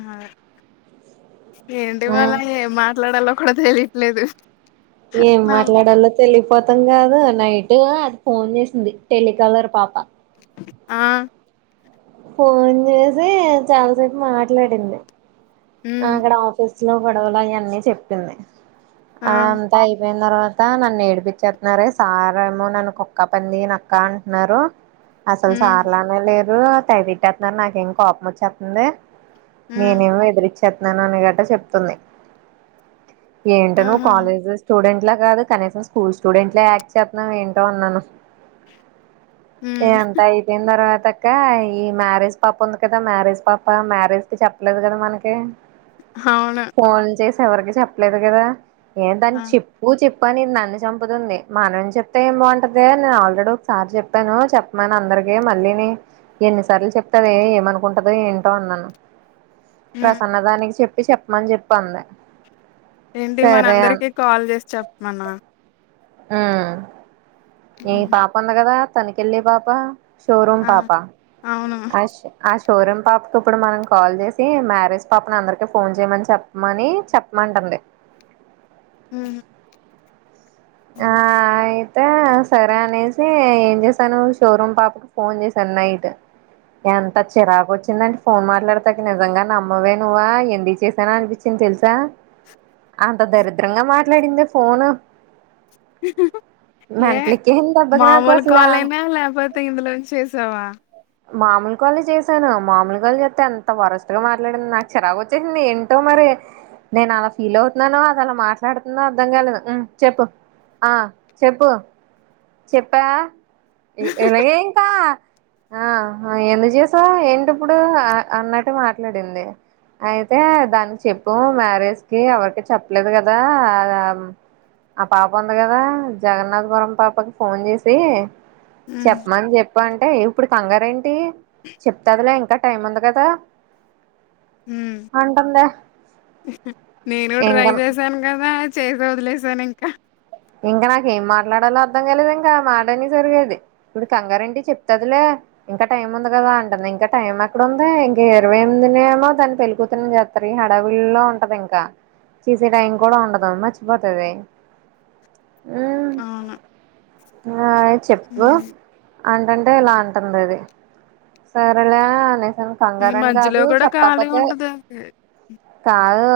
ఆ ఏంటి ఇవాళ ఏం మాట్లాడాలో కూడా తెలియట్లేదు ఏం ఆ! మాట్లాడాలో తెలీకపోతె అర్థం కాదు నైట్ అది ఫోన్ చేసింది టెలికాలర్ పాప ఆ! ఫోన్ చేసీ చాలా సేపు మాట్లాడింది హ్మ్. అక్కడ ఆఫీస్ సులో గొడవలు అయన్ని చెప్పింది ఆ అంతా అయిపోయి న తర్వాత నన్ను ఏడిపిచ్చేతున్నారే సార్ ఏమో నన్ను కుక్క పంది నక్క అంటున్నారు అసలు హ్మ్. సార్ లానే లేరు తెగ తిట్టేత్తున్నారు నాకేమొ కోపం వచ్చేత్తుంది హ్మ్. నేనేమో ఎదిరిచ్చేత్తున్నాను అని గట్టా చెప్తుంది ఏంటో నువ్వు ఆహా! కాలేజ్ స్టూడెంట్ లా కాదు కనీసం స్కూల్ స్టూడెంట్ లా యాక్ట్ చెత్తున్నావ్ ఏంట అన్నాను హ్మ్. ఇది అంత అయిపోయిన తర్వాత ఇంకా ఈ మ్యారేజ్ పాప ఉంది కదా మ్యారేజ్ పాప మ్యారేజ్ కి చెప్పలేదు కదా మనకి అవును. ఫోన్ చేసి ఎవరికి చెప్పలేదు కదా ఏ దాన్ని ఆ! చెప్పు చెప్పు కానీ నన్ను చంపుతుంది మనం చెప్తే ఏం బాగుంటదే నేను ఆల్రెడీ ఒకసారి చెప్పాను చెప్పమనీ అందరకి కే మళ్ళీనీ ఎన్నిసార్లు చెప్తవే ఏమనుకుంటదో ఏంటో అన్నాను ఊ అన్నదానికి చెప్పి చెప్పమని చెప్పి అంది ఏంటి సరే మనందరికీ కాల్ చేసి చెప్పమనా ఊ ఈ హుహు. పాప ఉంది కదా తన్ను కెళ్ళే పాప షోరూమ్ ఆ! పాపా అవును. అష్ అష్ షోరూం పాపకు ఇప్పుడు మనం కాల్ చేసి మ్యారేజ్ పాపను అందరికి ఫోన్ చేయమని చెప్పమని చెప్పమంటుంది [inaudible] ఉహు ఆయ్ తే సరే అనేసి ఏం చేసాను షోరూమ్ పాపకి ఫోన్ చేశాను నైట్ ఎంత చిరాకు వచ్చిందంటే ఫోన్ మాట్లాడతాకి నిజంగా నమ్మవే నువ్వా ఎందుకు చేసాన అనిపించింది తెలుసా అంత దరిద్రంగా మాట్లాడిందే ఫోను [inaudible] యే మెంట్లెక్కేసింది దెబ్బకి నాకు మామూలు అసలా కాలేనా లేకపోతే ఇందులోంచి చేసావా మామూలు కాలే చేశాను మామూలు కాలే చేస్తే ఎంత వరస్ట్ గా మాట్లాడింది నాకు చిరాకు వచ్చేసింది ఏంటో మరి నేను అలా ఫీల్ అవుతున్నానో అది అలా మాట్లాడుతుందో అర్ధం కాలేదు ఊ చెప్పు ఆ చెప్పు చెప్పా ఇ ఇలాగే ఇంకా ఆ ఎందుకు చేసావ్ ఏంటి ఇప్పుడు అ అన్నట్టు మాట్లాడింది అయితే దాన్ని చెప్పు మ్యారేజ్ కి ఎవరికి చెప్పలేదు కదా ఆ ఆం ఆ పాప ఉంది కదా జగన్నాథపురం పాపకి ఫోన్ చేసీ హ్మ్. చెప్పమని చెప్పంట అంటే ఇప్పుడు కంగారు ఎంటి చెప్తాదిలే ఇంకా టైం ఉంది కదా హూ అంటుందే నేనూ ఇంక ట్రై చేశాను కదా చేసి వదిలేసాను ఇంకా ఇంక నాకు ఏం మాట్లాడాలో అర్థం కాలేదు ఇంకా ఆ మాట అనేసరికి అది ఇప్పుడు కంగారేంటి చెప్తాదిలే ఇంక టైం ఉంది కదా అంటుంది ఇంక టైం ఎక్కడ ఉంది ఇంక ఇరవై ఎనిమిదీనే ఏమో దాన్ని పెళ్ళకూతుర్ని చేత్తరు ఈ హడావిల్లో ఉంటది ఇంకా చేసే టైం కూడా ఉండదు మర్చిపోతది ఉ అవును ఆయ్ చెప్పు హ్మ్. అంటంటే ఇలా అంటుంది అది సరేలే అనే అ ఈ కంగారు అని మధ్యలో కాదు గూడా ఖాళీ చెప్పకపోతే ఉండదు. కాదు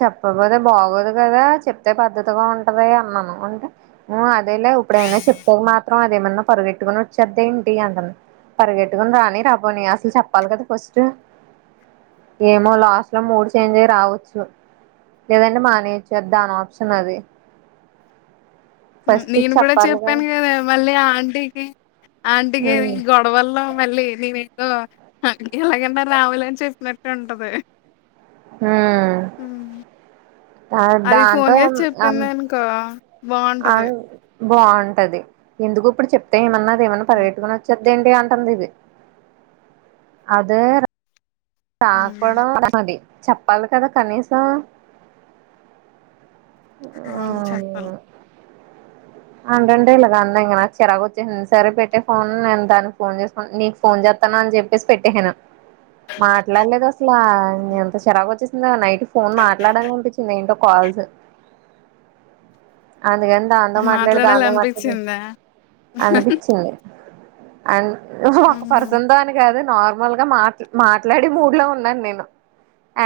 చెప్పపోతే బాగోదు కదా చెప్తే పద్దతిగా ఉంటది అన్నాను అంటే నువ్ అదేలే ఇప్పుడైనా చెప్పుక మాత్రం అదేమన్నా పరుగెట్టుకుని వచ్చేద్ది అంటాంది పరిగెట్టుకుని రాని రాపోని అసలు చెప్పాలి కదా ఫస్ట్ ఏమో లాస్ట్ లో మూడు చేంజ్ అయి రావచ్చు లేదంటే మనేచ్చు దాని ఆప్షన్ అది ఫస్ట్ ఇది నేను కూడా చెప్పాలి చెప్పాను కదా మళ్ళీ ఆంటీకి ఆంటికి హ్మ్ ఈ గొడవల్లో మళ్ళీ నేను ఏదో అ ఎలాగన్నా రావులే అని చెప్పినట్టు ఉంటది హు హ్మ్. అది ఫోన్ చేసి చెప్పింది అనుకో బాగుంటది బాగుంటది ఎందుకు ఇప్పుడు చెప్తే ఏమన్నాది ఏమన్నా హ్మ్. పగెత్తుకొని వచ్చే దిండి అంటుంది ఇది అదే హ్మ్. తకడం అది చెప్పాలి కదా కనీసం ఆ అవును చెప్పాలి. ఏమో [unintelligible] అని చెప్పేసి పెట్టేను మాట్లాడలేదు అసలు హ్మ్. ఎంత చెరాకు వచ్చేసిందో నైట్ ఫోన్ మాట్లాడాల అనిపించింది ఏంటో కాల్స్ అందుకని దాంతో మాట్లాడి దాంతో మాట్లాడి మాట్లాడాలనిపిచ్చిందా? అనిపిచింది అ ఒక హుహు. పర్సన్ తో అని కాదు నార్మల్ గా మాట్ మాట్లాడే మూడ్ లో ఉన్నాను నేను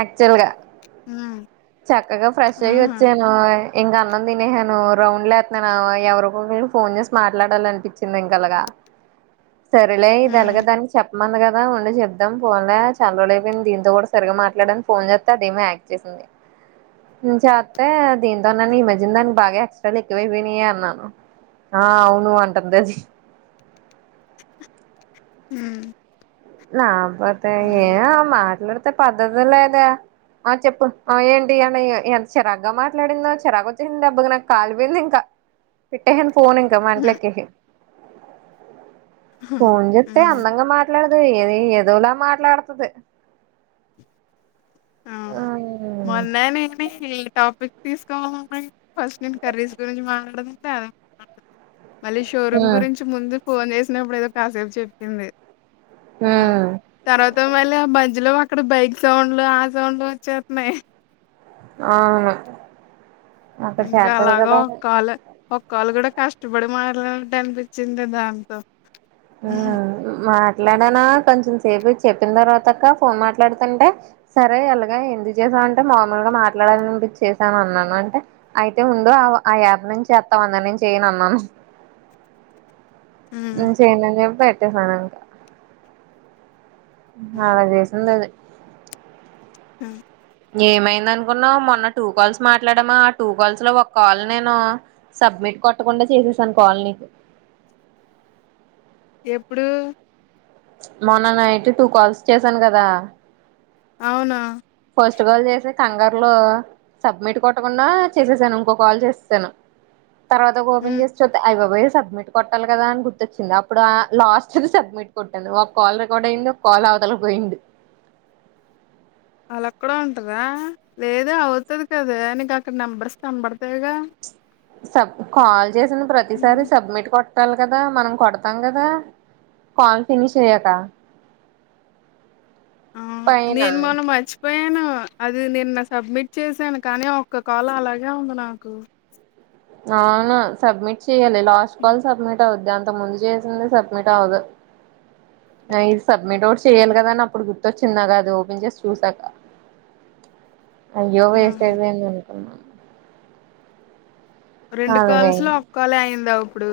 యాక్చువల్ గ హ్మ్. చక్కగా ఫ్రెష్ అయి ఆహా! వచ్చాను ఇంకా అన్నం తినేసాను రౌండ్ల నన్ను ఎవరికో [unintelligible] ఫోన్ చేసి మాట్లాడాల అనిపించింది ఇంకా అలాగా సరిలే ఇది అలాగ హ్మ్. దానికి చెప్ప మంది కదా ఉండి చెప్ద్దాం పోలే చల్లలేపోయింది దీంతో కూడా సరిగా మాట్లాడడిని ఫోన్ చేస్త అదేమి యాక్ చేసింది చేస్తతే దీంతోన్నాని ఈ మధ్య దానికి బాగా ఎక్స్ట్రా లే [unintelligible] ఆ అవును అంటందది [inaudible] హు నాబతే ఏ మాట్లాడతే పద్ధతిలో అదా ఆ చెప్పు ఏంటి అయనంత చెరార్గా మాట్లాడిందో చెరాగా వచ్చేసింది అబ్బ నాకు కాాలిపోయింది ఇంకా పిట్టేసాన్ ఫోన్ ఇంకా మెంటల్ హ్మ్. ఎక్కేసి హ్మ్. ఫోన్ చెస్తే హ్మ్. అందంగా మాట్లాడదు ఏది ఏదోలా మాట్లాడుతుది ఆ ఉమ్ మొన్నే నిలిపేసి ఈ టాపిక్ తీసుకోవమ్మ ఫస్ట్ నేను కర్రీస్ గురించి మాట్లాడదంటే అద మళ్ళీ షోరూమ్ ఉమ్ గురించి ముందు ఫోన్ చేసినప్పుడు ఏదో కాసేపు చెప్పింది ఆ తర్వాత మళ్ళీ ఆ బజ్లో అక్కడ బైక్ సౌండ్లు [unintelligible] అవును అక్కడ ఇంకా చేతది అలాగా కదా ఉమ్ కాల కాళ్ళు కూడా కష్టపడి మాట్లానట్టు అనిపించింది దాంతో మ మాట్లాడానా కొంచెం సేపు చెప్పిన తర్వాత అక్క ఫోన్ మాట్లాడుతుంటే సరే అలాగా ఎందుకు చే అంటే మామూలుగా మాట్లాడాలినిపించ చేసాను అన్నాను అంటే అయితే ముందు ఆ యాప్ నుంచి అస్తా అం చేయ అన్నను [inaudible] హ్మ్ చేన పెట్టేసానకా [inaudible] అ అలా చేసింది అది హ్మ్ ఏమైంద అనుకున్నావు మొన్న టూ కాల్స్ మాట్లాడమా ఆ టూ కాల్స్ లో ఒక కాల్ నేను సబ్మిట్ సబ్మిట్ కొట్టకుండా చేసేసాను కాల్ నీకు ఎప్పుడు మొన్న నైట్ టూ కాల్స్ చేసాను కదా అవునా ఫస్ట్ కాల్ చేస్తే కంగ కాంగర్లో సబ్మిట్ కొట్టకుండా చేసేసాను ఇంకో కాల్ చేసేసాను తర్వాకు ఓపెన్ హ్మ్ చేసి చుస్తే ఐ బాబోయ్ సబ్మిట్ కొట్టాలి కదా అని గుర్తొచ్చింది అప్పుడు ఆ లాస్ట్ సబ్మిట్ కొట్టను ఒక కాల్ రికార్డ్ అయింది కాల్ పదల పోయింది ఇలా కూడా ఉంటాదా లేదే అవుతది కదా నీకు అక్కడ నెంబర్స్ కంబడతాయిగా సబ్ కాల్ చేసిన ప్రతిసారి సబ్మిట్ కొట్ కోట్టాలి కదా మనం కొడతాం కదా కాల్ ఫినిష్ అయ్యాక ఆ పైన నేను మొన్న మర్చిపోయాను అది నిన్న సబ్మిట్ చేశాను కానీ ఒక్క కాల్ అలాగే ఉంది నాకు అవును సబ్మిట్ చేయ్యాలె, లాస్ట్ కాల్ సబ్మిట్ అవుద్ అంతకు ముందు చేసింది సబ్మిట్ అవ్వదు, ఆ ఇది సబ్మిటోడ్ చెయాలి గదాని అప్పుడు గుర్తొచ్చింది నాకది ఓపెన్ జేసి చూసాక అయ్యో వేస్ట్ ఆహా! అయిపోయింది అనుకున్నాన్ రెండు కాల్స్ లో ఒక్కాలే అయిందా ఒప్పుడు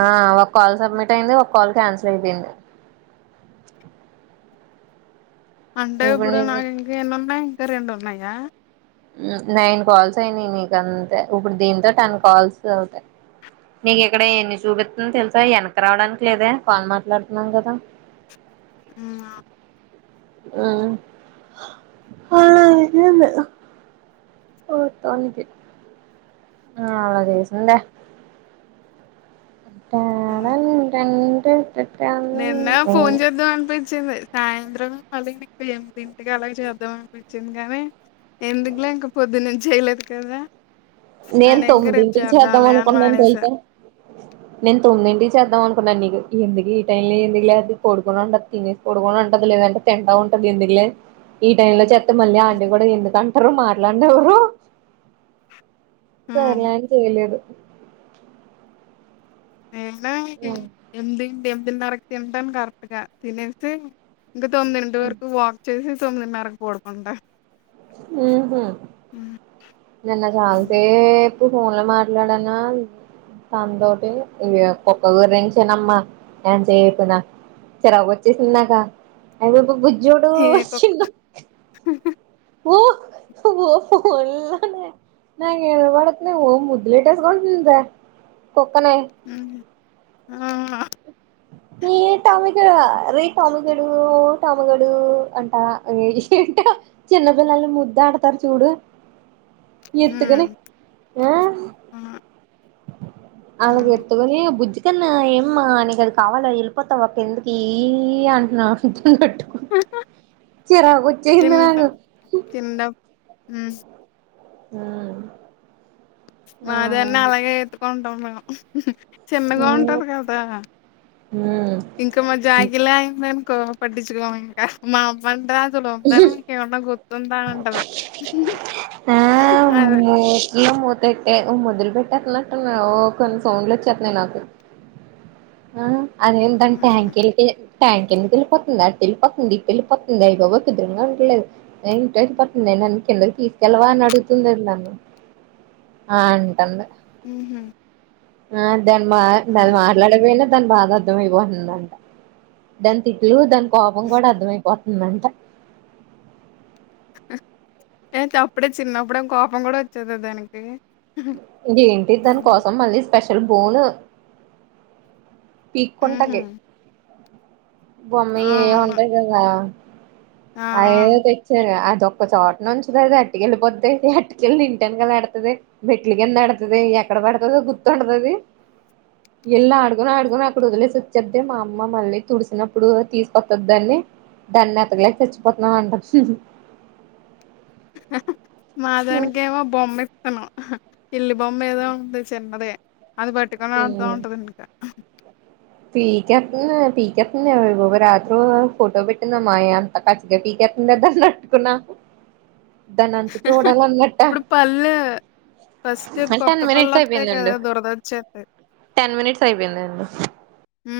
ఆ ఒక్కాల్ సబ్మిట్ అయింది ఒక్కాల్ క్యాన్సిల్ అయిపోయింది అంటే ఇప్పుడు నాకింకా ఎన్నున్నాయి ఇంక రెండున్నాయా ఉ నైన్ కాల్స్ అయినయి నీకంతే ఇప్పుడు దీంతో టెన్ కాల్స్ అవుతాయి నీకిక్కడ ఎన్ని సూపిత్తుంది తెల్సా, ఎనక్కు రావడానికి లేదే కాల్ మాట్లాడుతున్నాం గదా [unintelligible] హ్మ్ అవు ఉమ్ హా అలా అయ్యింది ఆ అలా జేసిందా తాడా ఎంటంటే నిన్నె ఫోన్ చేద్దాం అనిపించింది సాయంత్రం మళ్ళీ నీకు ఎనిమిదింటికి అలాగ చేద్దాం అనిపిచ్చింది గనీ ఎందుకులే ఇంక పొద్దునుంచేయలేదు కదా నేన్ అని ఇంకా రేపు తొమ్మిదింటికి చేద్దాంలే అని చేద్దామనుకున్నాను మానేసా తెలుసా, నేను తొమ్మిదింటికి చేద్దామనుకున్నాన్ నీకు ఎందుకులే ఈ టైమ్ లో ఎందుకులే పడుకొనుంటది, తినేసి పడుకొని ఉంటది. లేదంటె తింటావుంట ఎందుకులే ఈ టైం లో చేత్ టె మళ్ళీ ఆంటి గూడ ఎందుకంటరు మాట్లాడనివరు ఉమ్ సర్లే అని చేయలేదు నేనా ఎన్దిమ్టి ఎమిదిన్నరకు తింటాను కరెక్ట్గా తినేసి ఇంక తొమ్మిదింటి వరకు వాక్ చేసి తొమ్మిదిన్నరకు పడుకుంటా ఉమ్ హు ఉమ్, నిన్న ఉమ్. చాలసేప్ ఫోన్ల మాట్లాడానా అంతోటి ఈ పొక్క గురించేనమ్మా ఎంత్సేపు చిరాకోచ్చేసింద్నాక అవును బుజ్జోడు ఏ కుక్క అచ్చిండ ఓ ఓ పోళ్ళనే నాకిన బడ్తుంది ఓ ముద్దులేట్టేసుకుంటున్డ్రా ఉమ్ హు, ఆ హా నీ టామికి ఆ రే టామికడుగు టామికడుగు అంటా రీ చిన్నపిల్లల్ని ముద్దడుతారు చూడు ఎత్తుకోని ఉమ్ ఆ ఆ హ్మ్ అలాగెత్తుకొని ఆ బుజ్ కన్మా ఏమ్మా నీకది కావాల ఎళ్ళిపోతావ కిందకీ అంట్నా ట్టుకు చిరాకొచ్చేసింది నాకు ఉమ్ హ్ ఆ మాదన్న అలాగే ఎత్తుకుంటాం మేము చిన్నగా ఆ ఉంటది గదా ఇంక మా జాకీ లాగిందనుకో పట్టిచుకోం ఇంకా మా అమ్మన్ రాన్ దులోందర్ మీకేమన్నా గుర్తుందా అని అంటది. తా అది మూత్లో మూతెట్టే ఓ ముద్దులు పెట్టక్ నట్టున్నా ఓ కొన్ని సౌండ్లు వోచ్చేత్తన్నాయి నాకు ఆ అదేంటం హుహు ట్యాంకెల్లిపోయి ట్యాంకిందికెళ్ళిపోతుంది అటెళ్ళిపోతుంది ఇటెళ్ళిపోతుంది అయి బాబోయ్ కుద్రంగా ఉండట్లేదు ఇంటెళ్ళిపోతుంది నన్ను కిందకి తీసుకెళ్ళవా అని అడుగుతుంది అది నన్ను ఆ అంటంది ఉమ్ హు ఆ దాని మా దాని మాట్లాడ్లేకపోయిన దానికి బాగా అర్థంమయిపోతుందంట దాని తిట్లు, దాని కోపం గూడ అర్థమయిపోత్ మంట ఏంటి అప్పుడే చిన్నప్పుడే కోపం కూడా వోచ్చేది దానికి ఇందేంటి దాని హ్మ్ కోసం మళ్ళీ స్పెషల్ బోన్ హుహు పీక్కుంటది బొమ్మీ ఆ ఏం అవును ఉంటది కదా ఆ ఆ అదెదో తెచ్ఛారా ఆ తొక్క చోట నుంచి అది అట్టుకెళ్ళిపోద్ది అట్టుకెళ్ళి ఇంటెనకాల ఏడతది మెట్లు కింద ఎడతది ఎక్కడ పడుతుందిగుర్తుండదది ఎళ్ళ ఆడుకొని ఆడుకొని అక్కడ వోదిలేసి వచ్చద్దే మా అమ్మ మళ్ళీ తుడిసినప్పుడు తీసుకొత్తదాన్ని దాన్ని ఎతకలేక సచ్చిపోతున్నాం అంట హా హా మా దానికేమో బొమ్మె తను ఇల్లి బొమ్మ ఏదో ఉంది చిన్నదే అది పట్టుకొని ఆడుతా ఉంటది ఇంకా టీ కప్ టీ కప్ వో రాత్రో ఫోటో పెట్టటింద మాయా అంత పచ్చ పీకే ఉన్నదన్నట్టుక్కున్న దాన్ని అంతు చూడాలన్నట్ట ఇప్పుడు పళ్ళు ఫస్ట్ హా కొత్త టెన్ పళ్ళు మినిట్స్ వత్తాయి కదా ఐయిపోయిందండి దురదొచ్చేత్తది టెన్ మినిట్స్ ఐయిపోయిందండి